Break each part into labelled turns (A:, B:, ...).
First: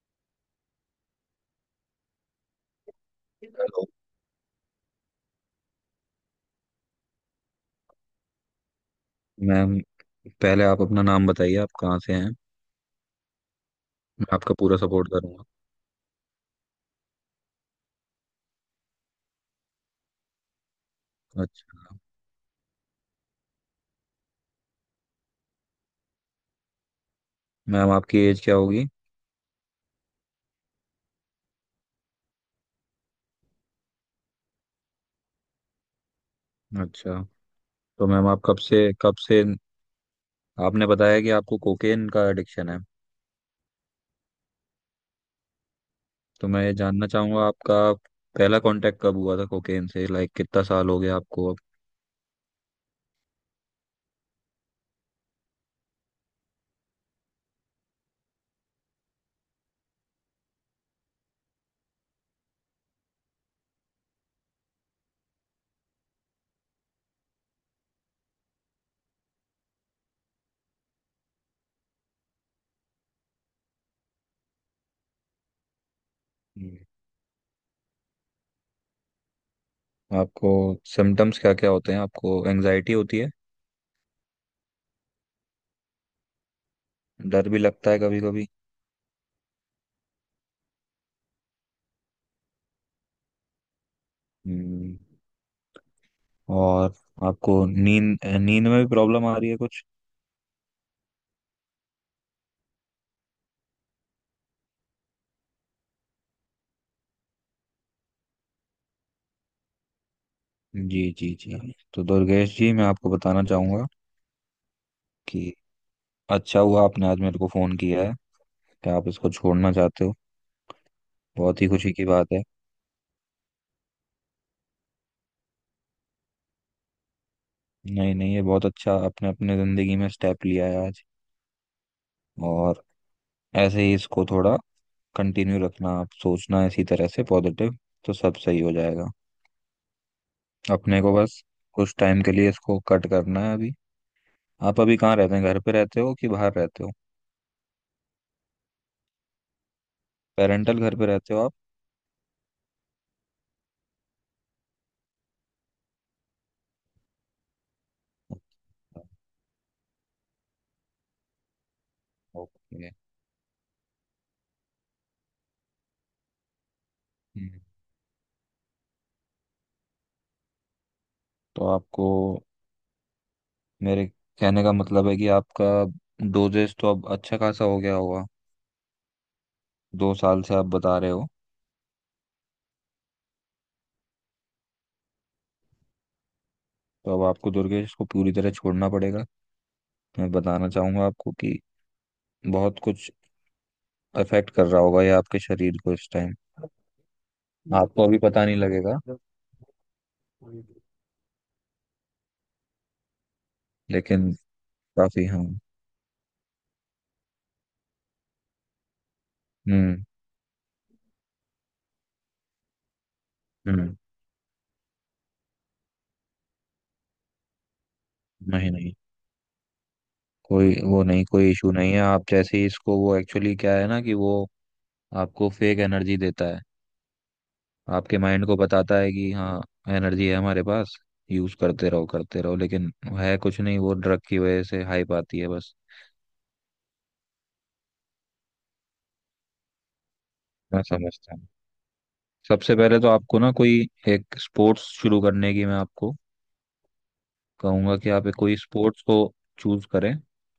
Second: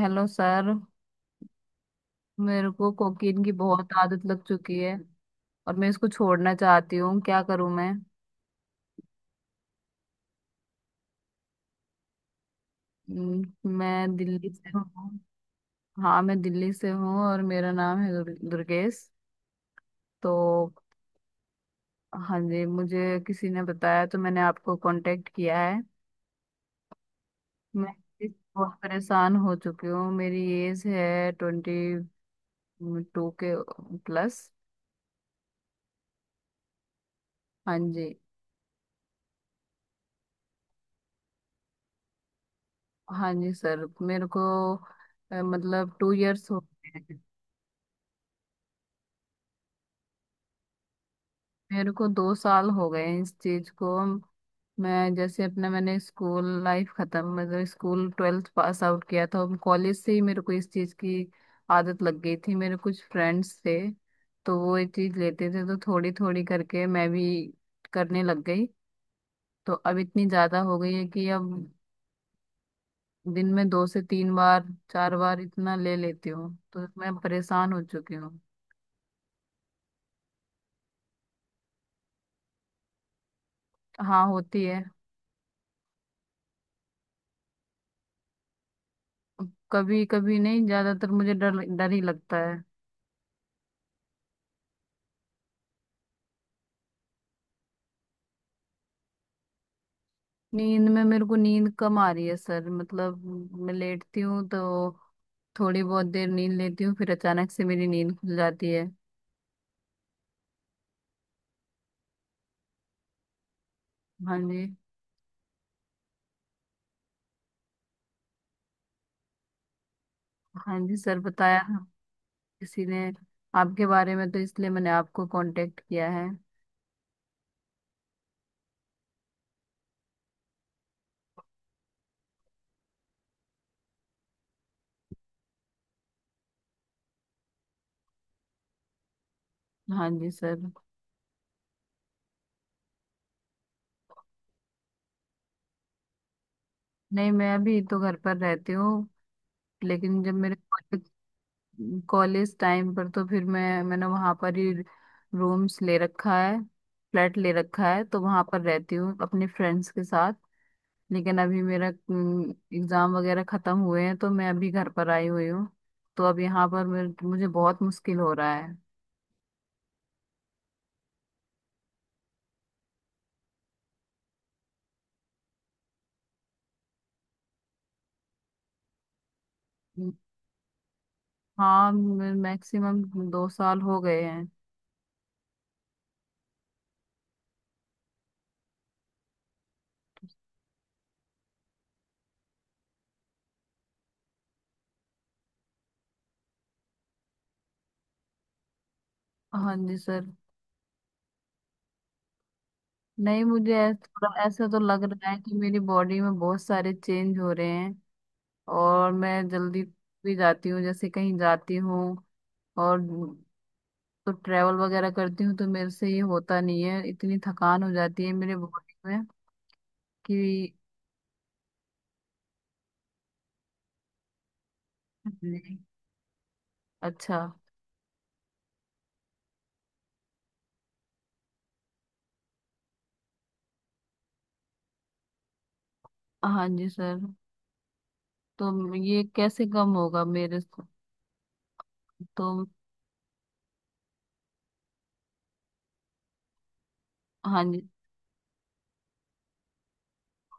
A: Hello sir. मेरे को cocaine की
B: हेलो
A: बहुत आदत लग चुकी है और मैं इसको छोड़ना चाहती हूँ। क्या करूँ मैं?
B: मैम। पहले आप अपना नाम बताइए, आप कहाँ से हैं?
A: हम्म, मैं
B: मैं
A: दिल्ली
B: आपका
A: से
B: पूरा सपोर्ट
A: हूँ।
B: करूंगा।
A: हाँ, मैं दिल्ली से हूँ और मेरा नाम है दुर्गेश। तो
B: अच्छा।
A: हाँ जी, मुझे किसी ने बताया तो मैंने आपको कांटेक्ट किया है।
B: मैम,
A: मैं
B: आपकी एज क्या
A: बहुत
B: होगी?
A: परेशान हो चुकी हूँ। मेरी एज है 22 के प्लस।
B: अच्छा।
A: हाँ
B: तो
A: जी।
B: मैम, आप कब से आपने बताया कि आपको कोकेन का एडिक्शन है?
A: हाँ जी सर, मेरे को मतलब टू
B: तो
A: इयर्स हो
B: मैं ये
A: गए
B: जानना
A: हैं।
B: चाहूंगा, आपका पहला कांटेक्ट कब हुआ था कोकेन से? लाइक कितना साल हो गया आपको अब?
A: मेरे को 2 साल हो गए हैं इस चीज को। मैं जैसे अपना मैंने स्कूल लाइफ खत्म, मतलब स्कूल ट्वेल्थ पास आउट किया था, कॉलेज से ही मेरे को इस चीज की आदत लग गई थी। मेरे कुछ फ्रेंड्स थे तो वो ये चीज लेते थे, तो थोड़ी थोड़ी करके मैं भी करने लग गई। तो अब इतनी ज्यादा हो गई है कि अब दिन में 2 से 3 बार, 4 बार इतना ले लेती हूँ,
B: हम्म।
A: तो मैं परेशान हो चुकी हूँ।
B: आपको सिम्टम्स क्या क्या होते हैं? आपको एंजाइटी होती है?
A: हाँ, होती है।
B: डर भी लगता है, कभी कभी?
A: कभी कभी नहीं, ज्यादातर मुझे डर डर ही लगता है।
B: हम्म, और आपको नींद नींद में भी प्रॉब्लम आ रही है कुछ?
A: नींद में मेरे को नींद कम आ रही है सर, मतलब मैं लेटती हूँ तो थोड़ी बहुत देर नींद लेती हूँ, फिर अचानक से मेरी नींद खुल जाती है।
B: जी जी जी। तो दुर्गेश जी, मैं आपको बताना चाहूंगा
A: हाँ जी।
B: कि अच्छा हुआ आपने आज मेरे को फोन किया है, कि आप इसको छोड़ना चाहते हो।
A: हाँ जी सर, बताया
B: बहुत ही
A: था
B: खुशी की बात है।
A: किसी ने आपके बारे में, तो इसलिए मैंने आपको कांटेक्ट किया है।
B: नहीं नहीं, ये बहुत अच्छा आपने अपने जिंदगी में स्टेप लिया है आज। और ऐसे ही इसको थोड़ा कंटिन्यू रखना, आप सोचना इसी तरह से पॉजिटिव, तो सब सही हो जाएगा।
A: हाँ जी सर।
B: अपने को बस कुछ टाइम के लिए इसको कट करना है अभी। आप अभी कहाँ रहते हैं, घर पे रहते हो कि बाहर रहते हो?
A: नहीं, मैं अभी तो घर पर रहती हूँ, लेकिन जब मेरे
B: पेरेंटल घर पे
A: कॉलेज,
B: रहते हो आप?
A: कॉलेज टाइम पर, तो फिर मैंने वहाँ पर ही रूम्स ले रखा है, फ्लैट ले रखा है, तो वहाँ पर रहती हूँ अपने फ्रेंड्स के साथ। लेकिन अभी मेरा
B: ओके।
A: एग्जाम वगैरह खत्म हुए हैं तो मैं अभी घर पर आई हुई हूँ। तो अब यहाँ पर मुझे
B: हम्म,
A: बहुत मुश्किल हो रहा है।
B: तो आपको, मेरे कहने का मतलब है कि आपका डोजेस तो अब अच्छा खासा हो गया होगा।
A: हम्म,
B: 2 साल से आप बता रहे हो।
A: हाँ मैक्सिमम 2 साल हो गए हैं।
B: तो अब आपको, दुर्गेश, को पूरी तरह छोड़ना पड़ेगा। मैं बताना चाहूंगा आपको कि बहुत कुछ अफेक्ट कर रहा होगा ये आपके शरीर को इस टाइम। आपको अभी पता नहीं लगेगा
A: हाँ जी सर। नहीं, मुझे
B: लेकिन
A: थोड़ा ऐसा तो लग
B: काफी।
A: रहा है
B: हाँ।
A: कि मेरी बॉडी में बहुत सारे चेंज हो रहे हैं। और मैं जल्दी
B: हम्म,
A: भी जाती हूँ, जैसे कहीं जाती हूँ और
B: हम्म।
A: तो ट्रैवल वगैरह करती हूँ तो मेरे से ये होता नहीं है, इतनी थकान हो जाती है मेरे
B: नहीं नहीं,
A: बॉडी में कि।
B: कोई वो नहीं, कोई इशू नहीं है। आप जैसे ही इसको, वो एक्चुअली क्या है ना, कि वो आपको
A: जी।
B: फेक एनर्जी देता है।
A: अच्छा।
B: आपके माइंड को बताता है कि हाँ, एनर्जी है हमारे पास, यूज करते रहो करते रहो, लेकिन है कुछ नहीं, वो ड्रग की वजह से हाइप आती है बस।
A: हाँ जी सर, तो ये कैसे कम होगा मेरे से?
B: मैं समझता हूँ।
A: तो
B: सबसे पहले तो आपको ना, कोई एक स्पोर्ट्स शुरू करने की मैं आपको
A: हाँ जी।
B: कहूंगा कि आप एक कोई स्पोर्ट्स को चूज करें।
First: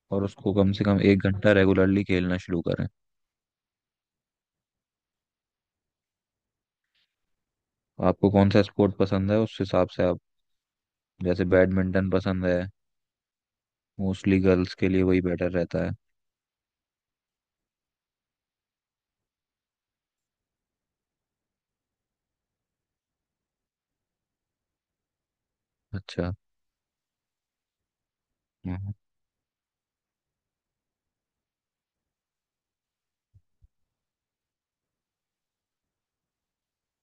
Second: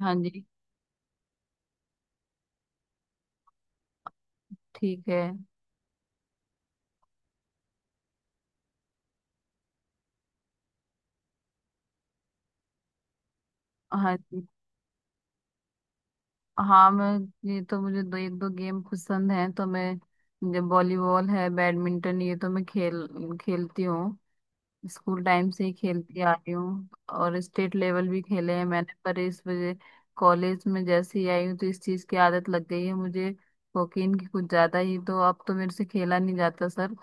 A: हाँ
B: और
A: जी।
B: उसको कम से कम 1 घंटा रेगुलरली खेलना शुरू करें।
A: ठीक है।
B: आपको कौन सा स्पोर्ट पसंद है, उस हिसाब से आप, जैसे बैडमिंटन पसंद है,
A: हाँ
B: मोस्टली
A: जी।
B: गर्ल्स के लिए वही बेटर रहता है।
A: हाँ, मैं, ये तो मुझे दो एक दो गेम पसंद हैं, तो मैं, जब वॉलीबॉल है, बैडमिंटन, ये तो मैं खेलती हूँ, स्कूल टाइम से ही खेलती
B: अच्छा।
A: आ रही हूँ। और स्टेट लेवल भी खेले हैं मैंने, पर इस वजह, कॉलेज में जैसे ही आई हूँ तो इस चीज़ की आदत लग गई है मुझे, कोकीन की कुछ ज़्यादा ही, तो अब तो मेरे से खेला नहीं जाता सर।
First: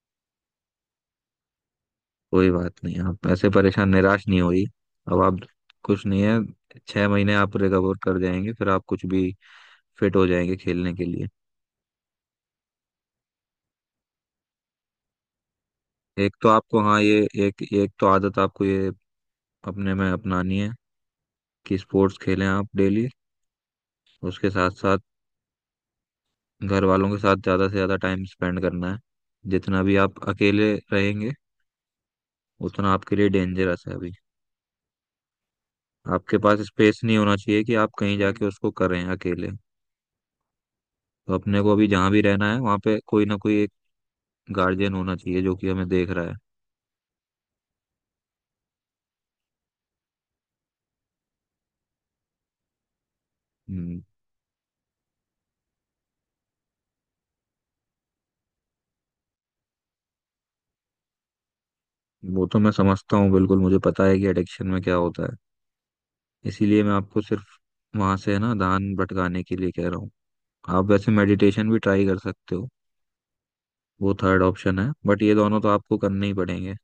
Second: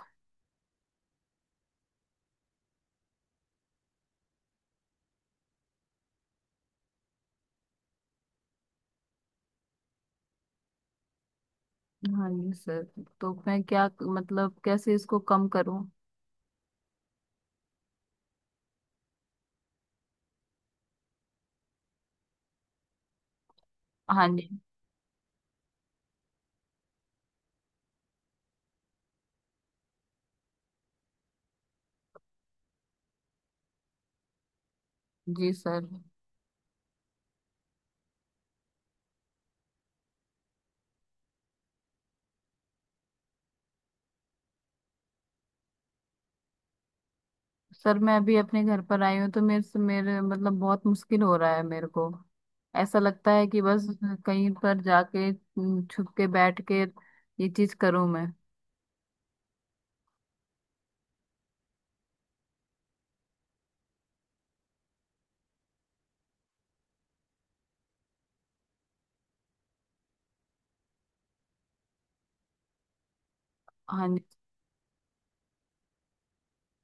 B: कोई बात नहीं, आप ऐसे परेशान निराश नहीं होइए। अब आप, कुछ नहीं है, 6 महीने आप रिकवर कर जाएंगे, फिर आप कुछ भी फिट हो जाएंगे खेलने के लिए।
A: हाँ जी सर, तो मैं क्या मतलब, कैसे इसको कम करूं?
B: एक तो आपको, हाँ, ये एक, एक तो आदत आपको ये अपने में अपनानी है, कि स्पोर्ट्स खेलें आप डेली।
A: हाँ जी।
B: उसके साथ साथ घर वालों के साथ ज़्यादा से ज़्यादा टाइम स्पेंड करना है। जितना भी आप अकेले रहेंगे, उतना आपके लिए डेंजरस है अभी।
A: जी सर।
B: आपके पास स्पेस नहीं होना चाहिए कि आप कहीं जाके उसको करें अकेले। तो अपने को अभी जहाँ भी रहना है, वहाँ पे कोई ना कोई गार्जियन होना चाहिए, जो कि हमें देख रहा है।
A: सर, मैं अभी अपने घर पर आई हूँ तो मेरे से, मेरे मतलब बहुत मुश्किल हो रहा है। मेरे को ऐसा लगता है कि बस
B: हम्म,
A: कहीं पर जाके छुप के बैठ के ये चीज करूं मैं।
B: वो तो मैं समझता हूँ, बिल्कुल मुझे पता है कि एडिक्शन में क्या होता है। इसीलिए मैं आपको सिर्फ वहां से, है ना, ध्यान भटकाने के लिए कह रहा हूँ। आप वैसे मेडिटेशन भी ट्राई कर सकते हो,
A: हाँ
B: वो
A: जी।
B: थर्ड ऑप्शन है, बट ये दोनों तो आपको करने ही पड़ेंगे।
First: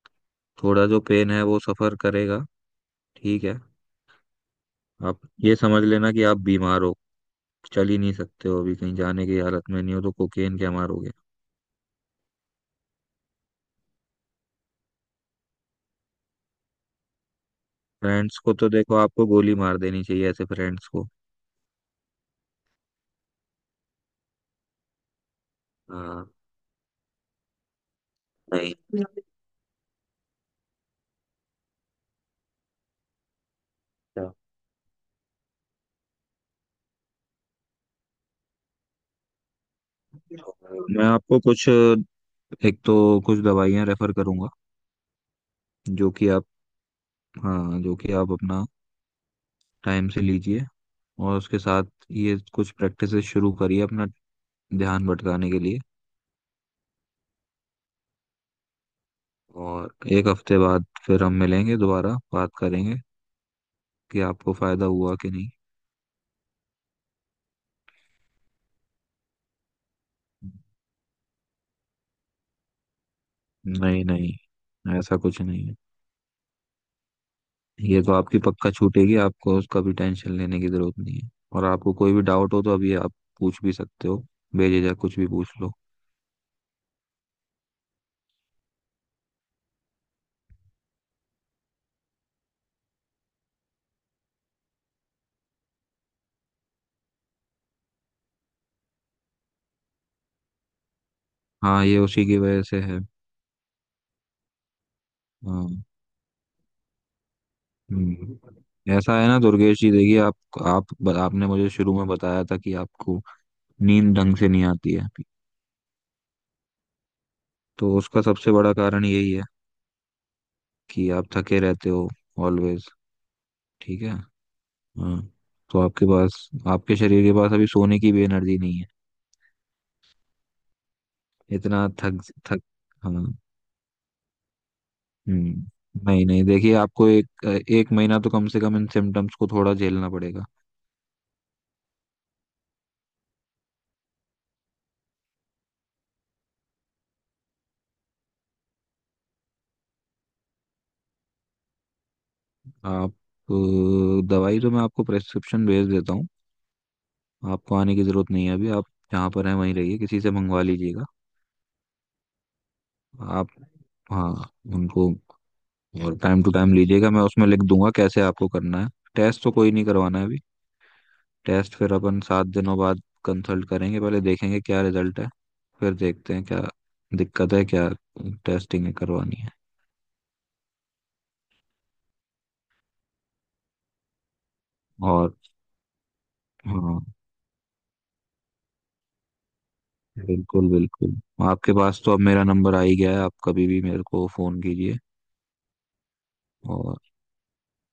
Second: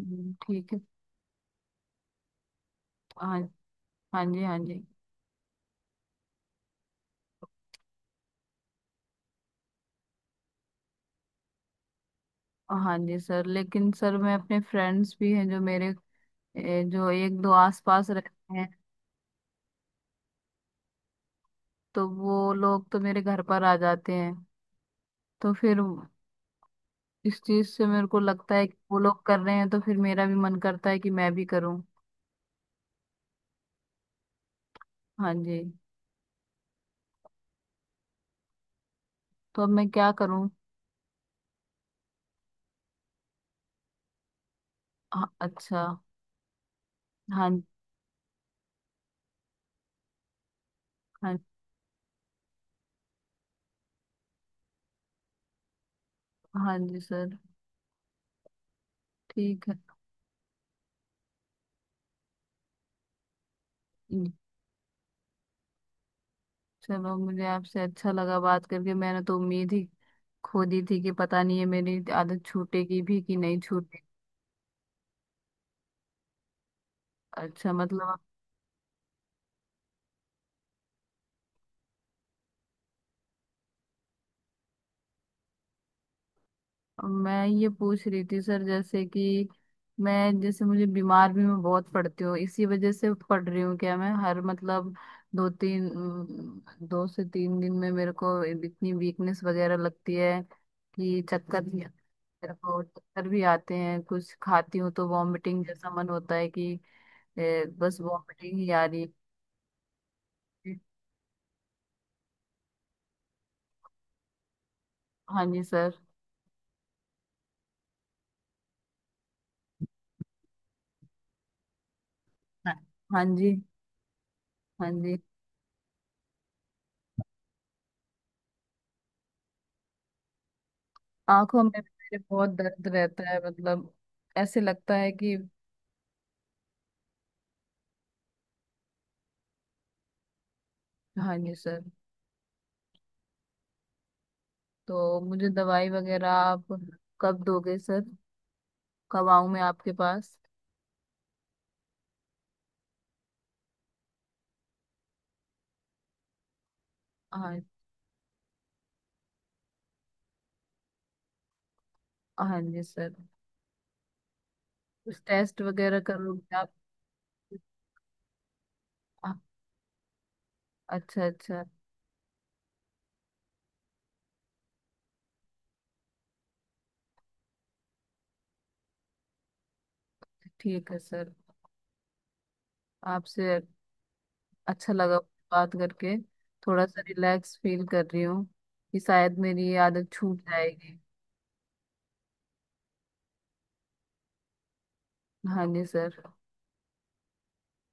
A: ठीक है।
B: थोड़ा जो पेन है, वो सफर करेगा।
A: हाँ।
B: ठीक है।
A: हाँ जी। हाँ जी।
B: आप ये समझ लेना कि आप बीमार हो, चल ही नहीं सकते हो अभी, कहीं जाने की हालत में नहीं हो, तो कोकेन क्या मारोगे।
A: हाँ जी सर, लेकिन सर, मैं, अपने फ्रेंड्स भी हैं जो मेरे जो एक दो आस पास
B: फ्रेंड्स को
A: रहते हैं,
B: तो देखो, आपको गोली मार देनी चाहिए ऐसे फ्रेंड्स को।
A: तो वो लोग तो मेरे घर पर आ जाते हैं, तो फिर
B: हाँ।
A: इस चीज से मेरे को लगता है कि वो
B: नहीं,
A: लोग कर रहे हैं तो फिर मेरा भी मन करता है कि मैं भी करूं। हाँ जी, तो अब मैं क्या करूं?
B: मैं आपको कुछ, एक तो कुछ दवाइयाँ रेफर करूंगा
A: हाँ, अच्छा।
B: जो कि आप,
A: हाँ।
B: हाँ, जो कि आप अपना टाइम से लीजिए। और
A: हाँ।
B: उसके साथ ये कुछ प्रैक्टिसेस शुरू करिए, अपना ध्यान भटकाने के लिए।
A: हाँ जी सर। ठीक है।
B: और 1 हफ्ते बाद फिर हम मिलेंगे, दोबारा बात करेंगे कि
A: हम्म,
B: आपको फायदा हुआ कि नहीं।
A: चलो, मुझे आपसे अच्छा लगा बात करके। मैंने तो उम्मीद ही खो दी थी कि पता नहीं है मेरी आदत छूटेगी भी कि नहीं छूटेगी।
B: नहीं नहीं, ऐसा कुछ नहीं है।
A: अच्छा,
B: ये तो
A: मतलब
B: आपकी पक्का छूटेगी, आपको उसका भी टेंशन लेने की जरूरत नहीं है, और आपको कोई भी डाउट हो तो अभी आप पूछ भी सकते हो, बेझिझक कुछ भी पूछ लो।
A: मैं ये पूछ रही थी सर, जैसे कि मैं, जैसे मुझे बीमार भी मैं बहुत पड़ती हूँ, इसी वजह से पड़ रही हूँ क्या? मैं हर मतलब 2 से 3 दिन में मेरे को इतनी वीकनेस वगैरह लगती है कि चक्कर भी,
B: हाँ, ये उसी की
A: मेरे
B: वजह से
A: को
B: है।
A: चक्कर भी आते हैं, कुछ खाती हूँ तो वॉमिटिंग
B: हाँ।
A: जैसा मन होता है कि बस वॉमिटिंग ही आ
B: हम्म।
A: रही
B: ऐसा है ना, दुर्गेश जी, देखिए आप
A: है।
B: आप आपने मुझे शुरू में बताया था कि आपको नींद ढंग से नहीं आती है।
A: हाँ जी सर।
B: तो उसका सबसे बड़ा कारण यही है कि आप थके रहते हो
A: हाँ।
B: ऑलवेज।
A: हाँ जी।
B: ठीक है।
A: हाँ जी।
B: हाँ। तो आपके पास, आपके शरीर के पास अभी सोने की भी एनर्जी नहीं है,
A: आंखों में भी
B: इतना
A: मेरे
B: थक
A: बहुत
B: थक।
A: दर्द
B: हाँ।
A: रहता है, मतलब ऐसे लगता है कि।
B: हम्म। नहीं नहीं, देखिए आपको एक, 1 महीना तो कम से कम इन सिम्टम्स को थोड़ा झेलना पड़ेगा।
A: हाँ जी सर, तो मुझे दवाई वगैरह आप कब दोगे सर? कब आऊँ मैं आपके पास?
B: आप, अ, दवाई तो मैं आपको प्रेस्क्रिप्शन भेज देता हूँ।
A: हाँ।
B: आपको आने की ज़रूरत नहीं है, अभी आप जहाँ पर हैं वहीं रहिए, किसी से मंगवा लीजिएगा।
A: हाँ जी सर,
B: आप, हाँ, उनको
A: कुछ टेस्ट वगैरह
B: और टाइम टू
A: करोगे आप?
B: टाइम लीजिएगा, मैं उसमें लिख दूंगा कैसे आपको करना है।
A: आ-
B: टेस्ट तो कोई नहीं करवाना है अभी।
A: अच्छा अच्छा।
B: टेस्ट फिर अपन 7 दिनों बाद कंसल्ट करेंगे, पहले देखेंगे क्या रिजल्ट है, फिर देखते हैं क्या दिक्कत है, क्या टेस्टिंग करवानी है।
A: ठीक है सर। आपसे अच्छा लगा
B: और
A: बात करके, थोड़ा सा
B: हाँ,
A: रिलैक्स फील कर रही हूँ कि शायद मेरी ये आदत छूट
B: बिल्कुल
A: जाएगी।
B: बिल्कुल। आपके पास तो अब मेरा नंबर आ ही गया है, आप कभी भी मेरे को फ़ोन कीजिए।
A: हाँ जी सर।
B: और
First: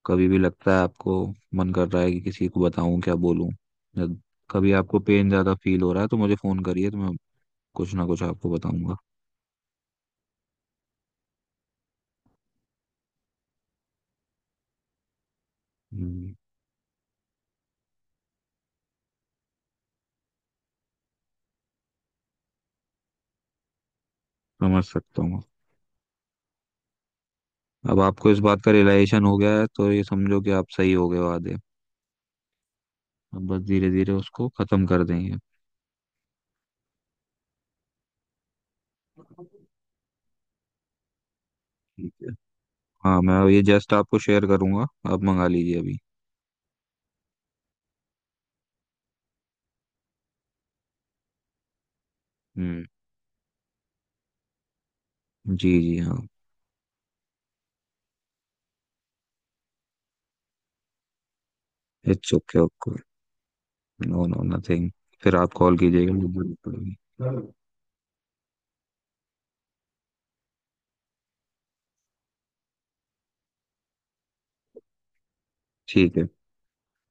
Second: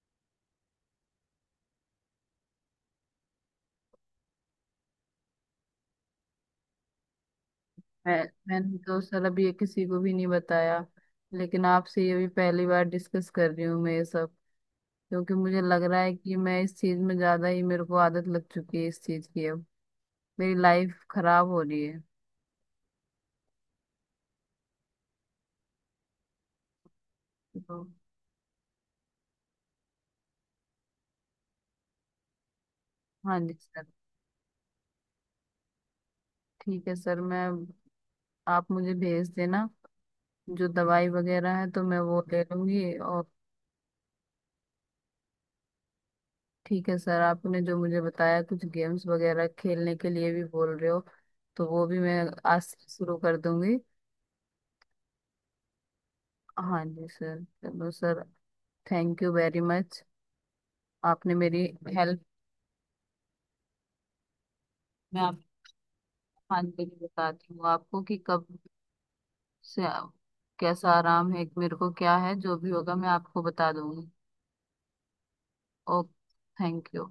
B: कभी भी लगता है आपको मन कर रहा है कि किसी को बताऊं क्या बोलूं, जब कभी आपको पेन ज्यादा फील हो रहा है तो मुझे फोन करिए, तो मैं कुछ ना कुछ
A: मैं
B: आपको
A: मैंने
B: बताऊंगा।
A: तो सर अभी ये किसी को भी नहीं बताया, लेकिन आपसे ये भी पहली बार डिस्कस कर रही हूँ मैं ये सब। क्योंकि मुझे लग रहा है
B: हम्म,
A: कि मैं इस चीज में ज्यादा ही, मेरे को आदत लग चुकी है इस चीज की, अब मेरी लाइफ खराब हो रही है।
B: समझ सकता हूँ।
A: तो
B: अब आपको इस बात का रियलाइजेशन हो गया है, तो ये समझो कि आप सही हो गए हो आधे।
A: हाँ
B: अब
A: जी
B: बस
A: सर।
B: धीरे धीरे उसको खत्म कर देंगे।
A: ठीक है सर, मैं, आप मुझे भेज देना जो दवाई वगैरह है तो मैं
B: ठीक
A: वो
B: है।
A: ले लूंगी।
B: हाँ,
A: और
B: मैं ये जस्ट आपको शेयर करूंगा, आप मंगा लीजिए अभी।
A: ठीक है सर, आपने जो मुझे बताया कुछ गेम्स वगैरह खेलने के लिए भी बोल रहे हो, तो वो भी मैं आज
B: हम्म।
A: से शुरू कर दूंगी।
B: जी जी, हाँ।
A: हाँ जी सर, चलो sir, thank you very much. आपने मेरी help.
B: It's okay, okay. No no, nothing.
A: मैं
B: फिर
A: आप।
B: आप कॉल कीजिएगा मुझे, जरूरत
A: हाँ जी,
B: पड़ेगी।
A: बताती हूँ आपको कि कब से कैसा आराम है, एक मेरे को क्या है, जो भी होगा मैं आपको बता दूंगी।
B: ठीक है।
A: Okay, thank you.